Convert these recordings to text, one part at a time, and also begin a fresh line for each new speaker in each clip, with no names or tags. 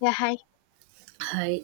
Yeah, hi.
Hi.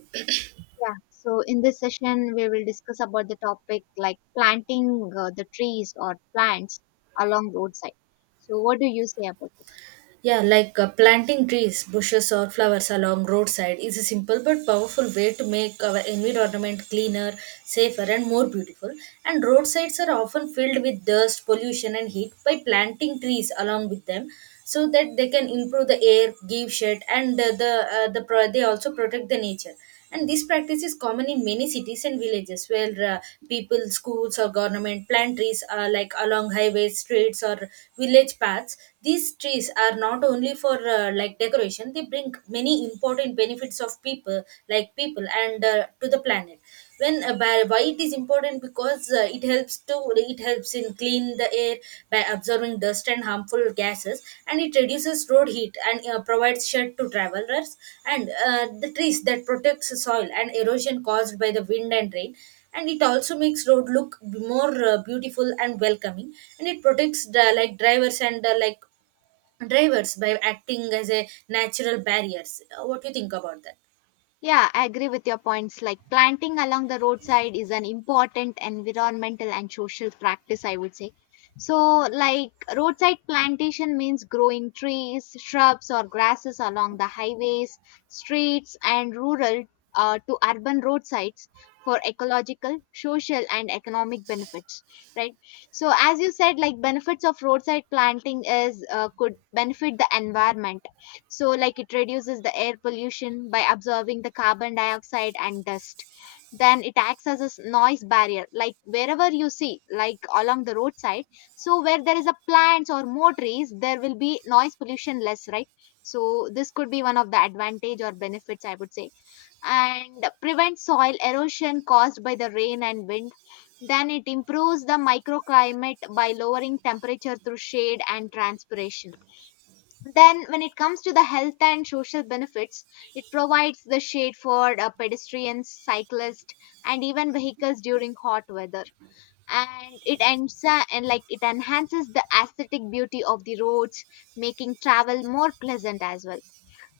Yeah. So in this session, we will discuss about the topic like planting the trees or plants along roadside. So what do you say about this?
Yeah, planting trees, bushes, or flowers along roadside is a simple but powerful way to make our environment cleaner, safer, and more beautiful. And roadsides are often filled with dust, pollution, and heat. By planting trees along with them, so that they can improve the air, give shade, and they also protect the nature. And this practice is common in many cities and villages where people schools or government plant trees like along highways streets or village paths. These trees are not only for like decoration. They bring many important benefits of people like people and to the planet. Why it is important, because it helps in clean the air by absorbing dust and harmful gases. And it reduces road heat and provides shade to travelers, and the trees that protects the soil and erosion caused by the wind and rain. And it also makes road look more beautiful and welcoming, and it protects the like drivers and drivers by acting as a natural barriers. What do you think about that?
Yeah, I agree with your points. Like planting along the roadside is an important environmental and social practice, I would say. So, like roadside plantation means growing trees, shrubs, or grasses along the highways, streets, and rural to urban roadsides for ecological, social, and economic benefits. Right. So, as you said, like benefits of roadside planting is could benefit the environment. So like it reduces the air pollution by absorbing the carbon dioxide and dust. Then it acts as a noise barrier, like wherever you see like along the roadside. So where there is a plants or more trees, there will be noise pollution less, right? So this could be one of the advantage or benefits, I would say. And prevent soil erosion caused by the rain and wind. Then it improves the microclimate by lowering temperature through shade and transpiration. Then, when it comes to the health and social benefits, it provides the shade for pedestrians, cyclists, and even vehicles during hot weather. And it ends and like it enhances the aesthetic beauty of the roads, making travel more pleasant as well.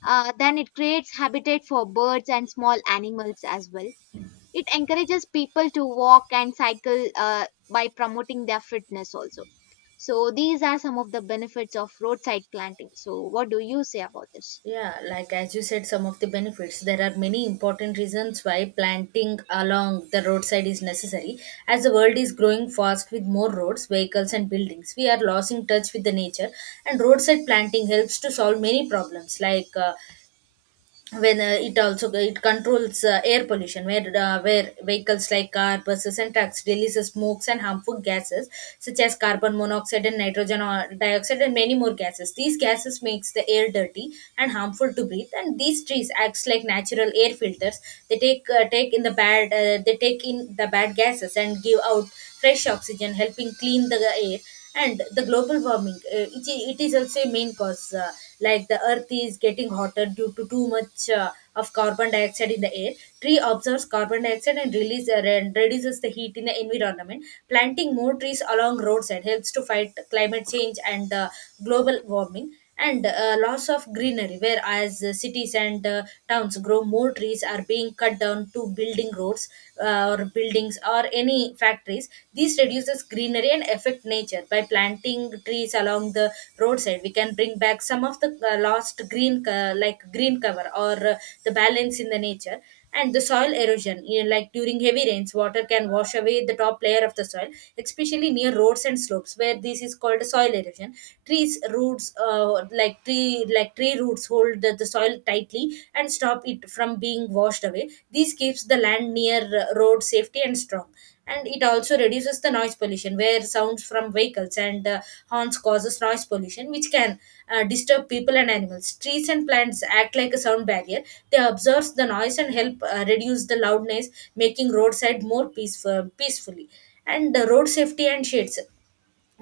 Then it creates habitat for birds and small animals as well. It encourages people to walk and cycle by promoting their fitness also. So these are some of the benefits of roadside planting. So what do you say about this?
Yeah, like as you said, some of the benefits. There are many important reasons why planting along the roadside is necessary. As the world is growing fast with more roads, vehicles, and buildings, we are losing touch with the nature, and roadside planting helps to solve many problems like when it also it controls air pollution where vehicles like car buses and trucks release smokes and harmful gases such as carbon monoxide and nitrogen or dioxide and many more gases. These gases makes the air dirty and harmful to breathe, and these trees acts like natural air filters. They take in the bad gases and give out fresh oxygen, helping clean the air. And the global warming, it is also a main cause. Like the earth is getting hotter due to too much of carbon dioxide in the air. Tree absorbs carbon dioxide and release and reduces the heat in the environment. Planting more trees along roadside helps to fight climate change and global warming, and loss of greenery. Whereas cities and towns grow, more trees are being cut down to building roads or buildings or any factories. This reduces greenery and affect nature. By planting trees along the roadside, we can bring back some of the like green cover, or the balance in the nature. And the soil erosion, you know, like during heavy rains water can wash away the top layer of the soil, especially near roads and slopes, where this is called soil erosion. Trees roots uh, like tree like tree roots hold the soil tightly and stop it from being washed away. This keeps the land near road safety and strong. And it also reduces the noise pollution, where sounds from vehicles and horns causes noise pollution, which can disturb people and animals. Trees and plants act like a sound barrier. They absorb the noise and help reduce the loudness, making roadside more peaceful peacefully. And road safety and shades.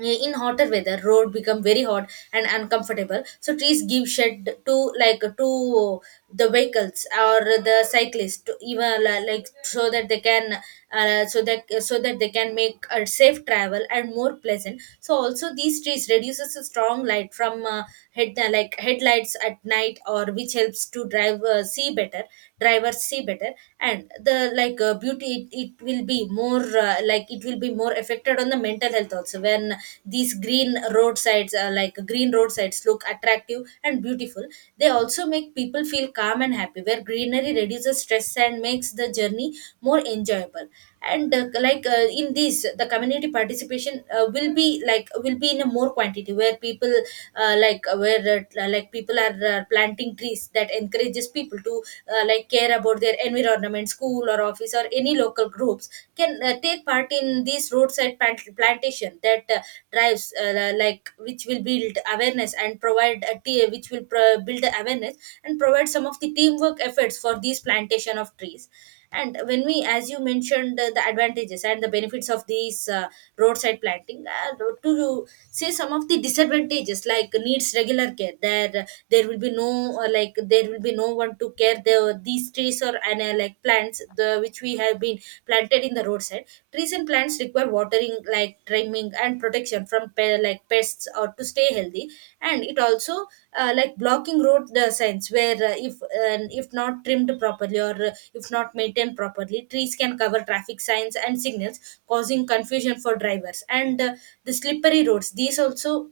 In hotter weather road become very hot and uncomfortable, so trees give shade to the vehicles or the cyclists to like so that they can so that they can make a safe travel and more pleasant. So also these trees reduces the strong light from headlights at night or which helps to drive see better, drivers see better. And the like beauty, it will be more like it will be more affected on the mental health also. When these green roadsides, like green roadsides look attractive and beautiful, they also make people feel calm and happy, where greenery reduces stress and makes the journey more enjoyable. And in this the community participation will be like will be in a more quantity, where people like people are planting trees that encourages people to like care about their environment, school or office or any local groups can take part in this plantation. That drives which will build awareness and provide a TA, which will build awareness and provide some of the teamwork efforts for these plantation of trees. And when we, as you mentioned the advantages and the benefits of these roadside planting, to say some of the disadvantages, like needs regular care, there there will be no like there will be no one to care the these trees or and like plants the which we have been planted in the roadside. Trees and plants require watering, like trimming, and protection from like pests or to stay healthy. And it also like blocking road signs where if not trimmed properly, or if not maintained properly, trees can cover traffic signs and signals, causing confusion for drivers. And the slippery roads. These also,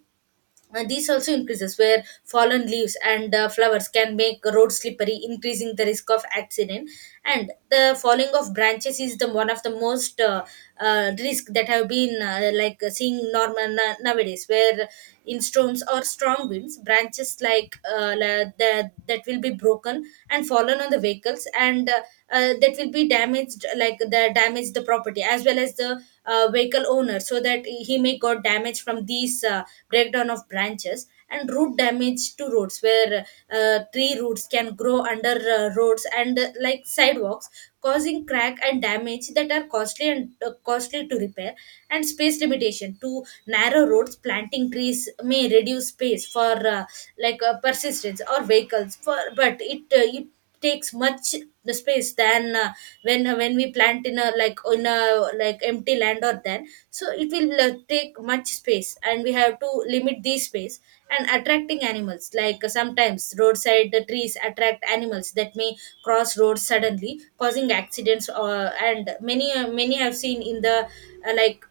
and these also increases, where fallen leaves and flowers can make road slippery, increasing the risk of accident. And the falling of branches is the one of the most risk that have been seeing normal nowadays, where in storms or strong winds, branches that will be broken and fallen on the vehicles, and that will be damaged, like the damage the property, as well as the vehicle owner, so that he may got damage from these breakdown of branches. And root damage to roads, where tree roots can grow under roads and like sidewalks, causing crack and damage that are costly and costly to repair. And space limitation to narrow roads, planting trees may reduce space for persistence or vehicles, for but it takes much the space than when we plant in a like empty land, or then so it will take much space and we have to limit this space. And attracting animals, like sometimes roadside the trees attract animals that may cross roads suddenly, causing accidents. Or and Many many have seen in the uh, like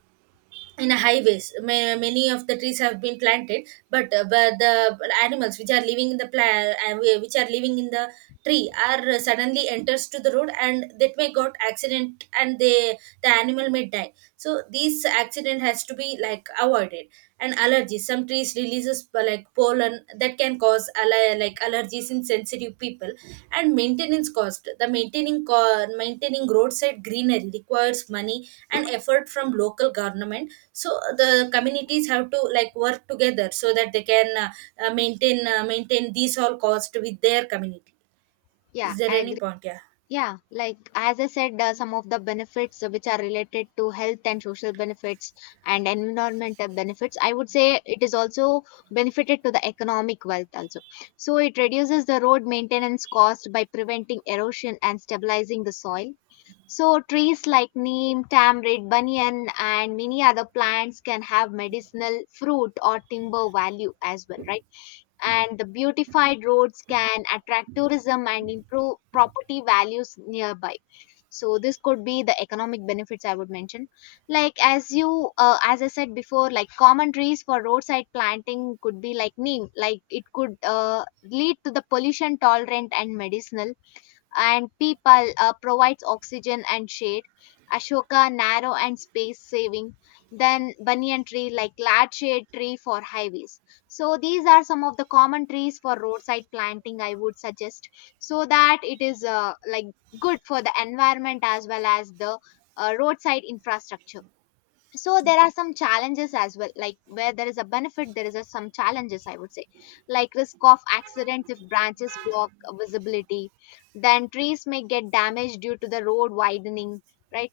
in a highways, many of the trees have been planted, but the animals which are living in the plant, which are living in the tree are suddenly enters to the road, and that may got accident and they the animal may die, so this accident has to be like avoided. And allergies, some trees releases pollen that can cause like allergies in sensitive people. And maintenance cost, the maintaining roadside greenery requires money and effort from local government. So the communities have to like work together so that they can maintain maintain these all cost with their community.
Yeah,
Is there
I agree.
any point? Yeah.
Yeah, like as I said, some of the benefits which are related to health and social benefits and environmental benefits, I would say it is also benefited to the economic wealth also. So it reduces the road maintenance cost by preventing erosion and stabilizing the soil. So trees like neem, tamarind, banyan, and many other plants can have medicinal fruit or timber value as well, right? And the beautified roads can attract tourism and improve property values nearby. So this could be the economic benefits I would mention. Like as you as I said before, like common trees for roadside planting could be like neem. Like it could lead to the pollution tolerant and medicinal, and people provides oxygen and shade. Ashoka, narrow and space saving, then banyan tree like large shade tree for highways. So these are some of the common trees for roadside planting I would suggest, so that it is like good for the environment as well as the roadside infrastructure. So there are some challenges as well. Like where there is a benefit, there is a, some challenges I would say, like risk of accidents if branches block visibility. Then trees may get damaged due to the road widening, right?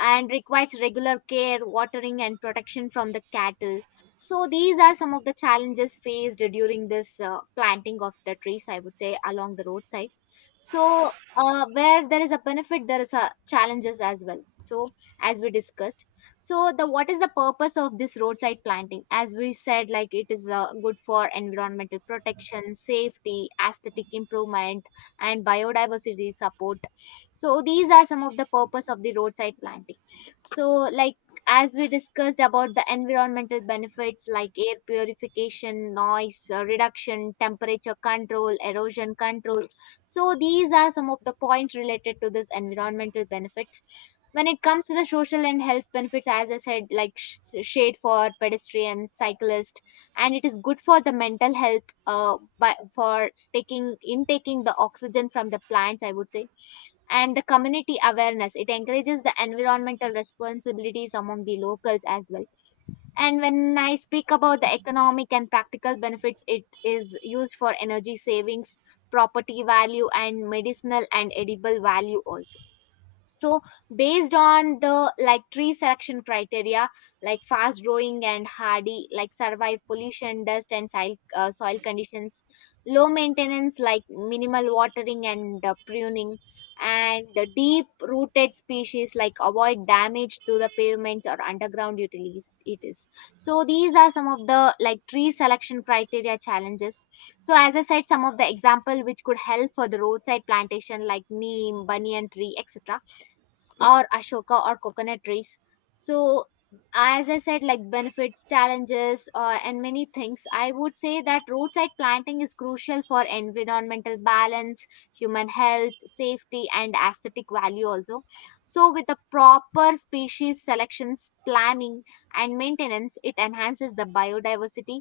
And requires regular care, watering, and protection from the cattle. So these are some of the challenges faced during this planting of the trees, I would say, along the roadside. So where there is a benefit, there is a challenges as well. So as we discussed, so the what is the purpose of this roadside planting, as we said, like it is good for environmental protection, safety, aesthetic improvement, and biodiversity support. So these are some of the purpose of the roadside planting. So like as we discussed about the environmental benefits, like air purification, noise reduction, temperature control, erosion control. So these are some of the points related to this environmental benefits. When it comes to the social and health benefits, as I said, like shade for pedestrians, cyclists, and it is good for the mental health, by, for taking intaking the oxygen from the plants, I would say. And the community awareness, it encourages the environmental responsibilities among the locals as well. And when I speak about the economic and practical benefits, it is used for energy savings, property value, and medicinal and edible value also. So based on the like tree selection criteria, like fast growing and hardy, like survive pollution, dust, and soil, soil conditions, low maintenance like minimal watering and pruning, and the deep rooted species like avoid damage to the pavements or underground utilities it is. So these are some of the like tree selection criteria challenges. So as I said, some of the example which could help for the roadside plantation, like neem, banyan tree, etc., or ashoka or coconut trees. So as I said, like benefits, challenges, and many things, I would say that roadside planting is crucial for environmental balance, human health, safety, and aesthetic value also. So with the proper species selections, planning, and maintenance, it enhances the biodiversity,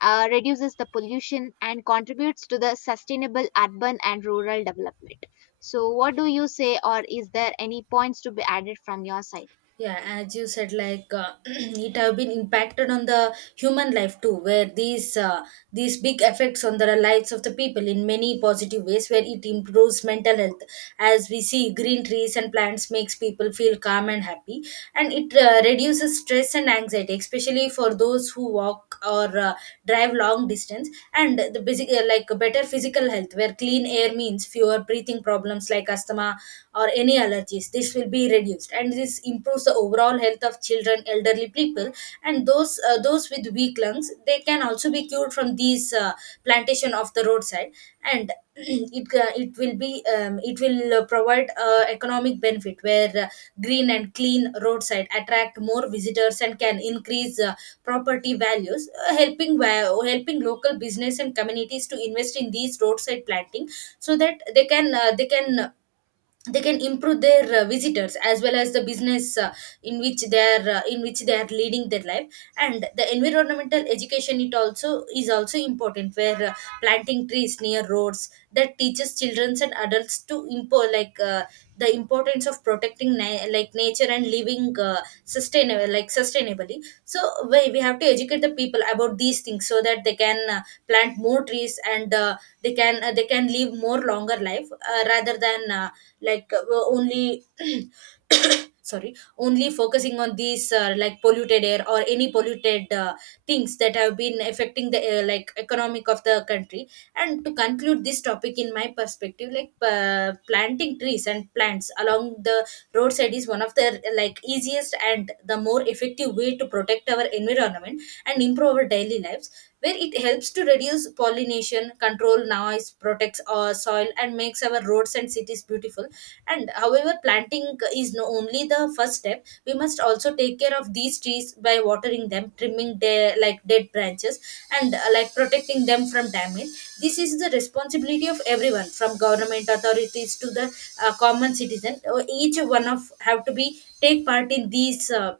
reduces the pollution, and contributes to the sustainable urban and rural development. So, what do you say, or is there any points to be added from your side?
Yeah, as you said, like it have been impacted on the human life too, where these big effects on the lives of the people in many positive ways. Where it improves mental health, as we see green trees and plants makes people feel calm and happy, and it reduces stress and anxiety, especially for those who walk or drive long distance. And the basic like better physical health, where clean air means fewer breathing problems like asthma or any allergies. This will be reduced, and this improves the overall health of children elderly people, and those with weak lungs they can also be cured from these plantation of the roadside. And it will be it will provide economic benefit, where green and clean roadside attract more visitors and can increase property values, helping local business and communities to invest in these roadside planting, so that they can they can improve their visitors, as well as the business in which they are leading their life. And the environmental education, it also is also important, where planting trees near roads that teaches children and adults to the importance of protecting like nature and living sustainable like sustainably. So we have to educate the people about these things so that they can plant more trees, and they can live more longer life, rather than like only sorry, only focusing on these like polluted air or any polluted things that have been affecting the like economic of the country. And to conclude this topic, in my perspective, like planting trees and plants along the roadside is one of the like easiest and the more effective way to protect our environment and improve our daily lives, where it helps to reduce pollination, control noise, protects our soil, and makes our roads and cities beautiful. And however, planting is no only the first step. We must also take care of these trees by watering them, trimming their like dead branches, and like protecting them from damage. This is the responsibility of everyone, from government authorities to the common citizen. Each one of have to be take part in these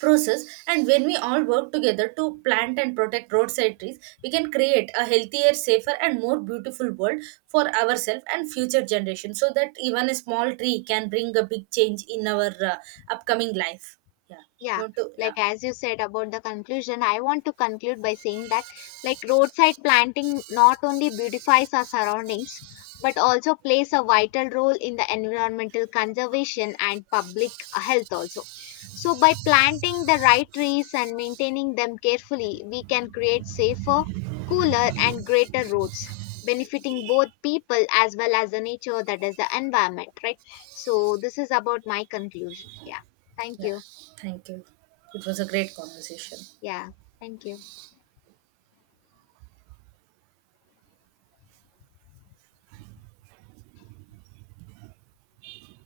process, and when we all work together to plant and protect roadside trees, we can create a healthier, safer, and more beautiful world for ourselves and future generations, so that even a small tree can bring a big change in our upcoming life. Yeah. You
Yeah,
want to? Yeah.
like as you said about the conclusion, I want to conclude by saying that like roadside planting not only beautifies our surroundings but also plays a vital role in the environmental conservation and public health also. So by planting the right trees and maintaining them carefully, we can create safer, cooler, and greater roads, benefiting both people as well as the nature, that is the environment, right? So this is about my conclusion. Yeah, thank
Yeah,
you.
thank you. It was a great conversation.
Yeah, thank you.